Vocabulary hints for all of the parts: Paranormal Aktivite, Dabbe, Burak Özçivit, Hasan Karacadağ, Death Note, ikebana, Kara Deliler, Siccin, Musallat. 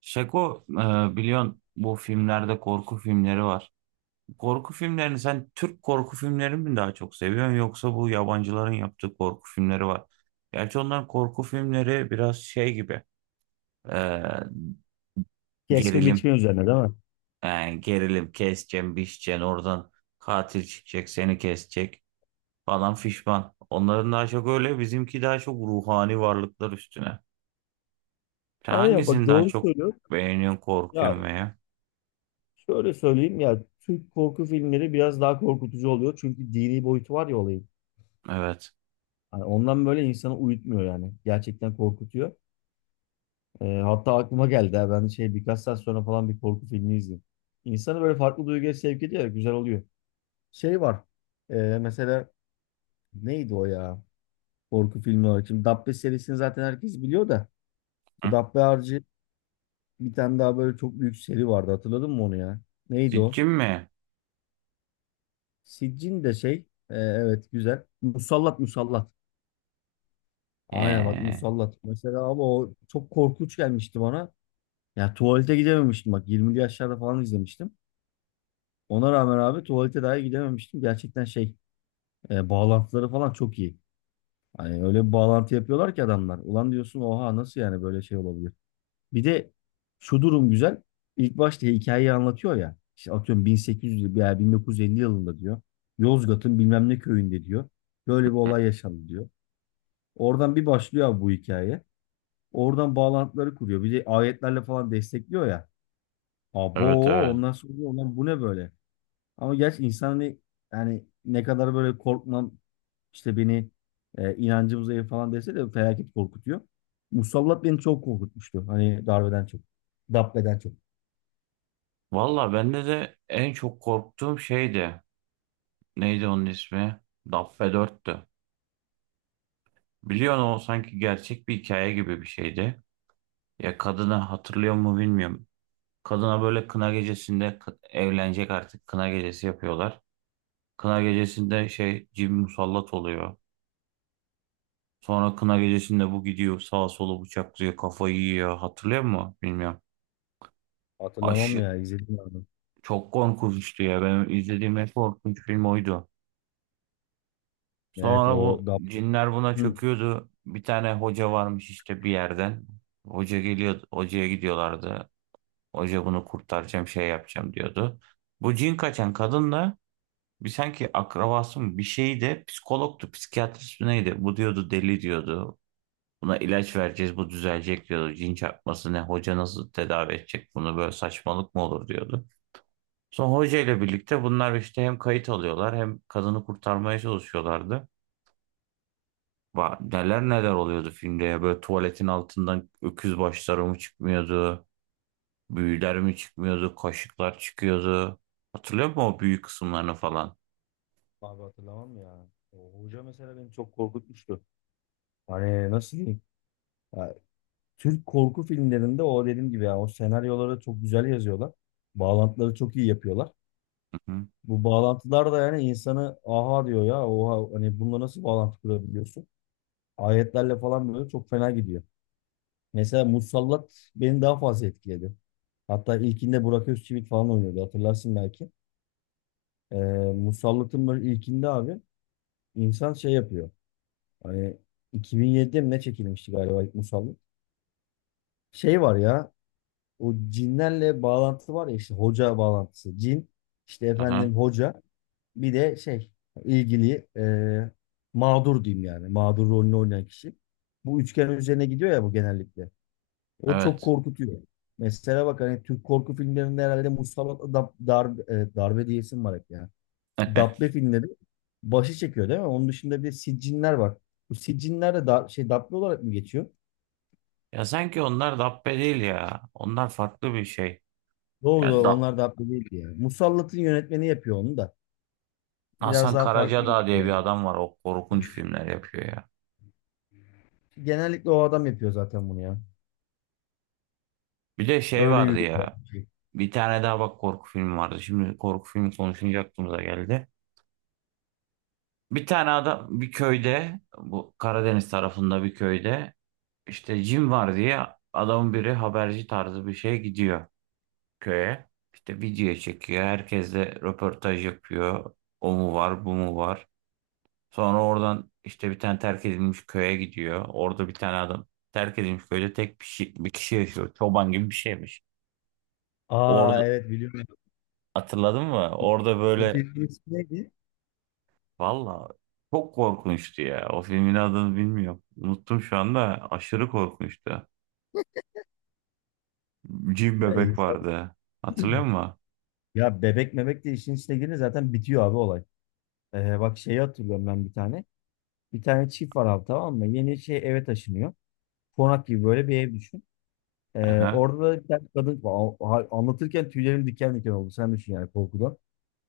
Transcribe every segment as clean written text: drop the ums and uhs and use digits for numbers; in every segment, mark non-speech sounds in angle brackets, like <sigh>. Şeko biliyorsun bu filmlerde korku filmleri var. Korku filmlerini sen Türk korku filmlerini mi daha çok seviyorsun yoksa bu yabancıların yaptığı korku filmleri var. Gerçi onların korku filmleri biraz şey gibi e, Kesme gerilim, biçme üzerine değil mi? yani gerilim keseceksin biçeceksin oradan katil çıkacak seni kesecek falan fişman. Onların daha çok öyle, bizimki daha çok ruhani varlıklar üstüne. Sen Aynen bak hangisini daha doğru çok söylüyorsun. beğeniyorsun, korkuyorsun Ya veya? Şöyle söyleyeyim ya, Türk korku filmleri biraz daha korkutucu oluyor. Çünkü dini boyutu var ya olayın. Evet. Hani ondan böyle insanı uyutmuyor yani. Gerçekten korkutuyor. Hatta aklıma geldi ha, ben şey birkaç saat sonra falan bir korku filmi izledim. İnsanı böyle farklı duyguya sevk ediyor ya, güzel oluyor. Şey var. Mesela neydi o ya? Korku filmi olarak. Şimdi Dabbe serisini zaten herkes biliyor da. Bu Dabbe harici bir tane daha böyle çok büyük seri vardı. Hatırladın mı onu ya? Neydi o? Sitchin mi? Siccin de şey, evet, güzel. Musallat, musallat. Aynen bak, Ee, musallat. Mesela abi o çok korkunç gelmişti bana. Ya tuvalete gidememiştim bak, 20'li yaşlarda falan izlemiştim. Ona rağmen abi tuvalete dahi gidememiştim. Gerçekten şey, bağlantıları falan çok iyi. Hani öyle bir bağlantı yapıyorlar ki adamlar. Ulan diyorsun, oha nasıl yani, böyle şey olabilir. Bir de şu durum güzel. İlk başta hikayeyi anlatıyor ya. İşte atıyorum 1800 veya 1950 yılında diyor. Yozgat'ın bilmem ne köyünde diyor. Böyle bir olay yaşandı diyor. Oradan bir başlıyor abi bu hikaye. Oradan bağlantıları kuruyor. Bir de ayetlerle falan destekliyor ya. evet Abo evet. ondan sonra diyor, "Ulan bu ne böyle?" Ama gerçi insan hani, yani ne kadar böyle korkmam, işte beni, inancım zayıf falan dese de felaket korkutuyor. Musallat beni çok korkutmuştu. Hani darbeden çok. Dabbe'den çok. Valla bende de en çok korktuğum şeydi. Neydi onun ismi? Dabbe 4'tü. Biliyorsun o sanki gerçek bir hikaye gibi bir şeydi. Ya kadını hatırlıyor mu bilmiyorum. Kadına böyle kına gecesinde evlenecek artık, kına gecesi yapıyorlar. Kına gecesinde şey cin musallat oluyor. Sonra kına gecesinde bu gidiyor sağa solu bıçaklıyor, kafayı yiyor. Hatırlıyor musun? Bilmiyorum. Hatırlamam Aşı, ya, izledim abi. Çok korkunçtu ya. Benim izlediğim en korkunç film oydu. Evet, Sonra bu o Dabbe. cinler buna Hı. çöküyordu. Bir tane hoca varmış işte bir yerden. Hoca geliyor, hocaya gidiyorlardı. Hoca bunu kurtaracağım, şey yapacağım diyordu. Bu cin kaçan kadınla bir sanki akrabası mı bir şeyi de psikologtu, psikiyatrist mi neydi? Bu diyordu deli diyordu. Buna ilaç vereceğiz, bu düzelecek diyordu. Cin çarpması ne, hoca nasıl tedavi edecek bunu, böyle saçmalık mı olur diyordu. Sonra hoca ile birlikte bunlar işte hem kayıt alıyorlar hem kadını kurtarmaya çalışıyorlardı. Neler neler oluyordu filmde ya. Böyle tuvaletin altından öküz başları mı çıkmıyordu? Büyüler mi çıkmıyordu? Kaşıklar çıkıyordu. Hatırlıyor musun o büyük kısımlarını falan? Abi hatırlamam ya. O hoca mesela beni çok korkutmuştu. Hani nasıl diyeyim? Ya Türk korku filmlerinde o dediğim gibi, yani o senaryoları çok güzel yazıyorlar. Bağlantıları çok iyi yapıyorlar. Hı hı. Bu bağlantılar da yani insanı, aha diyor ya, oha, hani bununla nasıl bağlantı kurabiliyorsun? Ayetlerle falan böyle çok fena gidiyor. Mesela Musallat beni daha fazla etkiledi. Hatta ilkinde Burak Özçivit falan oynuyordu, hatırlarsın belki. Ee, Musallat'ın böyle ilkinde abi insan şey yapıyor. Hani 2007'de mi ne çekilmişti galiba ilk Musallat? Şey var ya, o cinlerle bağlantı var ya, işte hoca bağlantısı. Cin, işte Aha, efendim hoca, bir de şey ilgili, mağdur diyeyim, yani mağdur rolünü oynayan kişi. Bu üçgen üzerine gidiyor ya bu genellikle. O çok evet. korkutuyor. Mesela bak, hani Türk korku filmlerinde herhalde Mustafa Dab, darbe, darbe diyesim var hep ya. Dabbe <laughs> filmleri başı çekiyor değil mi? Onun dışında bir de siccinler var. Bu siccinler de da, şey Dabbe olarak mı geçiyor? Ya sanki onlar Dabbe değil ya. Onlar farklı bir şey. Doğru Yani doğru, da onlar Dabbe değildi yani. Musallat'ın yönetmeni yapıyor onu da. Biraz Hasan daha farklı Karacadağ diye yürüyor bir yani. adam var. O korkunç filmler yapıyor ya. Genellikle o adam yapıyor zaten bunu ya. Bir de şey Öyle vardı yürüyorlar ya. bence. Bir tane daha bak, korku filmi vardı. Şimdi korku filmi konuşunca aklımıza geldi. Bir tane adam bir köyde, bu Karadeniz tarafında bir köyde işte cin var diye adamın biri haberci tarzı bir şeye gidiyor köye. İşte video çekiyor. Herkesle röportaj yapıyor. O mu var, bu mu var. Sonra oradan işte bir tane terk edilmiş köye gidiyor. Orada bir tane adam, terk edilmiş köyde tek bir, şey, bir kişi yaşıyor. Çoban gibi bir şeymiş. Aa, Orada evet biliyorum. hatırladın mı? Orada O böyle ismi neydi? Valla çok korkunçtu ya. O filmin adını bilmiyorum. Unuttum şu anda. Aşırı korkunçtu. Cin Ya, bebek insan- vardı. Hatırlıyor musun? ya bebek mebek de işin içine girince zaten bitiyor abi olay. Bak şeyi hatırlıyorum ben bir tane. Bir tane çift var abi, tamam mı? Yeni şey eve taşınıyor. Konak gibi böyle bir ev düşün. Aha. Orada da bir tane kadın, aa, ha- anlatırken tüylerim diken diken oldu. Sen düşün yani korkudan.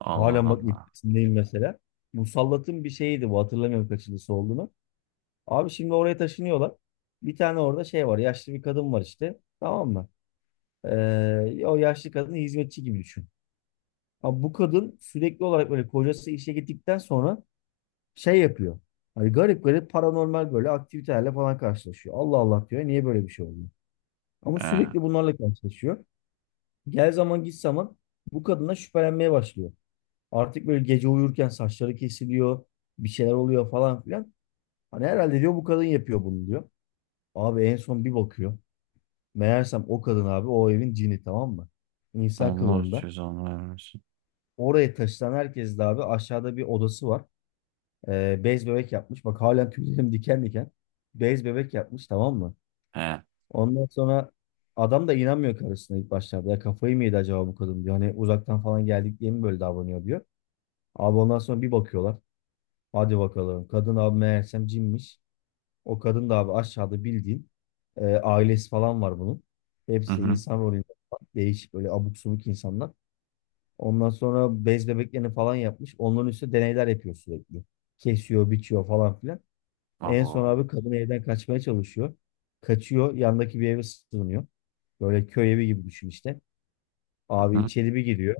Allah Halen bak Allah. etkisindeyim mesela. Musallat'ın bir şeyiydi bu, hatırlamıyorum kaçıncısı olduğunu. Abi şimdi oraya taşınıyorlar. Bir tane orada şey var. Yaşlı bir kadın var işte. Tamam mı? O yaşlı kadını hizmetçi gibi düşün. Ama bu kadın sürekli olarak böyle kocası işe gittikten sonra şey yapıyor. Hani garip garip paranormal böyle aktivitelerle falan karşılaşıyor. Allah Allah diyor. Niye böyle bir şey oluyor? Ama He. sürekli bunlarla karşılaşıyor. Gel zaman git zaman bu kadına şüphelenmeye başlıyor. Artık böyle gece uyurken saçları kesiliyor. Bir şeyler oluyor falan filan. Hani herhalde diyor bu kadın yapıyor bunu diyor. Abi en son bir bakıyor. Meğersem o kadın abi o evin cini, tamam mı? İnsan Allah kılığında. cezanı vermesin. Oraya taşınan herkes de abi, aşağıda bir odası var. Bez bebek yapmış. Bak halen <laughs> tüylerim diken diken. Bez bebek yapmış, tamam mı? He. Ondan sonra adam da inanmıyor karısına ilk başlarda. Ya kafayı mı yedi acaba bu kadın diyor. Hani uzaktan falan geldik diye mi böyle davranıyor diyor. Abi ondan sonra bir bakıyorlar. Hadi bakalım. Kadın abi meğersem cinmiş. O kadın da abi aşağıda bildiğin, ailesi falan var bunun. Hı Hepsi hı. insan rolünde falan. Değişik böyle abuk subuk insanlar. Ondan sonra bez bebeklerini falan yapmış. Onların üstüne deneyler yapıyor sürekli. Kesiyor, biçiyor falan filan. En son Abo. abi kadın evden kaçmaya çalışıyor. Kaçıyor, yandaki bir eve sığınıyor. Böyle köy evi gibi düşün işte. Hı Abi hı. içeri bir giriyor.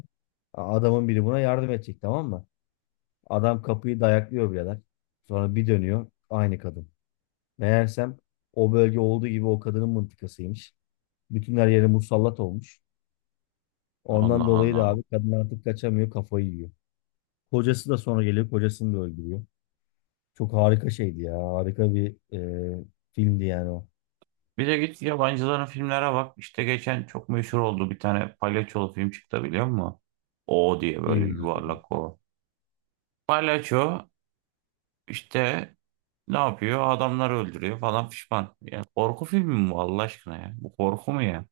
A- Adamın biri buna yardım edecek, tamam mı? Adam kapıyı dayaklıyor birader. Sonra bir dönüyor. Aynı kadın. Meğersem o bölge olduğu gibi o kadının mıntıkasıymış. Bütün her yeri musallat olmuş. Ondan Allah dolayı da Allah. abi kadın artık kaçamıyor, kafayı yiyor. Kocası da sonra geliyor. Kocasını da öldürüyor. Çok harika şeydi ya. Harika bir filmdi yani o. Bir de git yabancıların filmlere bak. İşte geçen çok meşhur oldu. Bir tane palyaçolu film çıktı biliyor musun? O diye böyle Filmdi yani. yuvarlak o. Palyaço işte Ne yapıyor? Adamları öldürüyor falan pişman. Ya korku filmi mi bu Allah aşkına ya? Bu korku mu ya?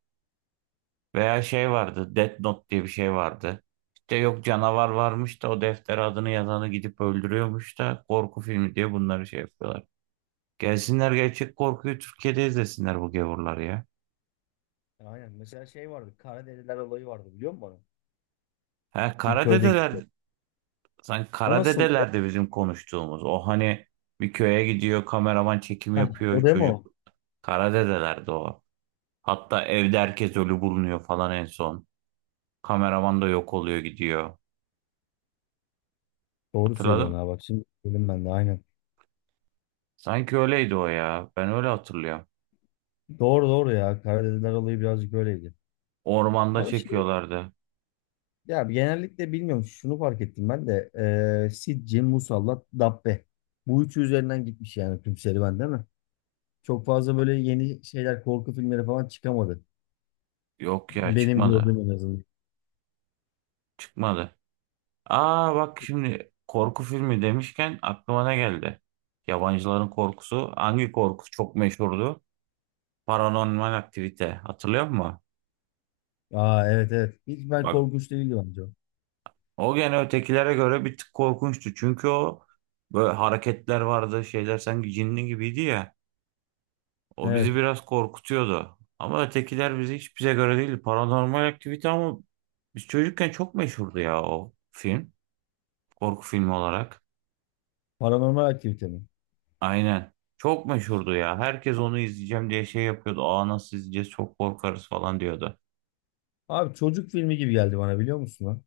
Veya şey vardı. Death Note diye bir şey vardı. İşte yok canavar varmış da o defter adını yazanı gidip öldürüyormuş da korku filmi diye bunları şey yapıyorlar. Gelsinler gerçek korkuyu Türkiye'de izlesinler bu gavurlar ya. Aynen. Mesela şey vardı. Kara Deliler olayı vardı, biliyor musun onu? Ha, Bir köyde Karadedeler, geçiyor. dedeler sanki O kara nasıldı? de bizim konuştuğumuz. O hani bir köye gidiyor, kameraman çekim Heh, o yapıyor değil mi çocuk. o? Kara de o. Hatta evde herkes ölü bulunuyor falan en son. Kameraman da yok oluyor gidiyor. Doğru söylüyorsun Hatırladım. ha, bak şimdi söyledim ben de, aynen. Sanki öyleydi o ya. Ben öyle hatırlıyorum. Doğru doğru ya. Kara Deliler olayı birazcık öyleydi. Ormanda Ama şey, çekiyorlardı. ya genellikle bilmiyorum şunu fark ettim ben de. Sidci, Musallat, Dabbe. Bu üçü üzerinden gitmiş yani tüm serüven değil mi? Çok fazla böyle yeni şeyler korku filmleri falan çıkamadı. Yok ya, Benim çıkmadı. gördüğüm en azından. Çıkmadı. Aa bak, şimdi korku filmi demişken aklıma ne geldi? Yabancıların korkusu. Hangi korku çok meşhurdu? Paranormal aktivite. Hatırlıyor musun? Aa evet, evet. Hiç, ben Bak, korkunç değildi bence o. o gene ötekilere göre bir tık korkunçtu. Çünkü o böyle hareketler vardı. Şeyler sanki cinli gibiydi ya. O bizi Evet. biraz korkutuyordu. Ama ötekiler bizi hiç, bize göre değildi. Paranormal aktivite ama biz çocukken çok meşhurdu ya o film. Korku filmi olarak. Paranormal aktivite mi? Aynen. Çok meşhurdu ya. Herkes onu izleyeceğim diye şey yapıyordu. Aa nasıl izleyeceğiz çok korkarız falan diyordu. Abi çocuk filmi gibi geldi bana, biliyor musun lan?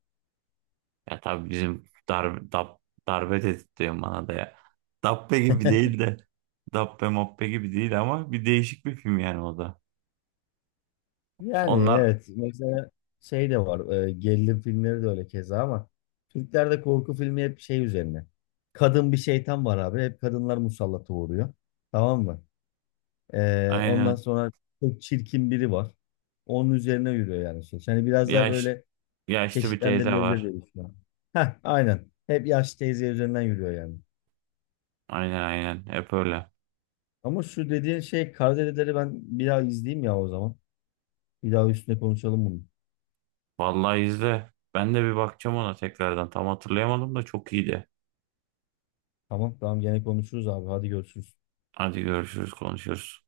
Ya tabii bizim darbe, dap, darbe dedirtiyor bana da ya. Dabbe gibi değil de. Dabbe mabbe gibi değil ama bir değişik bir film yani o da. Yani Onlar evet. Mesela şey de var. Gerilim filmleri de öyle keza ama Türklerde korku filmi hep şey üzerine. Kadın bir şeytan var abi. Hep kadınlar musallata uğruyor. Tamam mı? Ondan aynen. sonra çok çirkin biri var. Onun üzerine yürüyor yani. Söz. Yani biraz daha Yaş, böyle yaşlı bir teyze çeşitlendirilebilir var. diye düşünüyorum. Heh, aynen. Hep yaşlı teyze üzerinden yürüyor yani. Aynen aynen, hep öyle. Ama şu dediğin şey Karadedeleri ben bir daha izleyeyim ya o zaman. Bir daha üstüne konuşalım bunu. Vallahi izle. Ben de bir bakacağım ona tekrardan. Tam hatırlayamadım da çok iyiydi. Tamam tamam, gene konuşuruz abi. Hadi görüşürüz. Hadi görüşürüz, konuşuruz.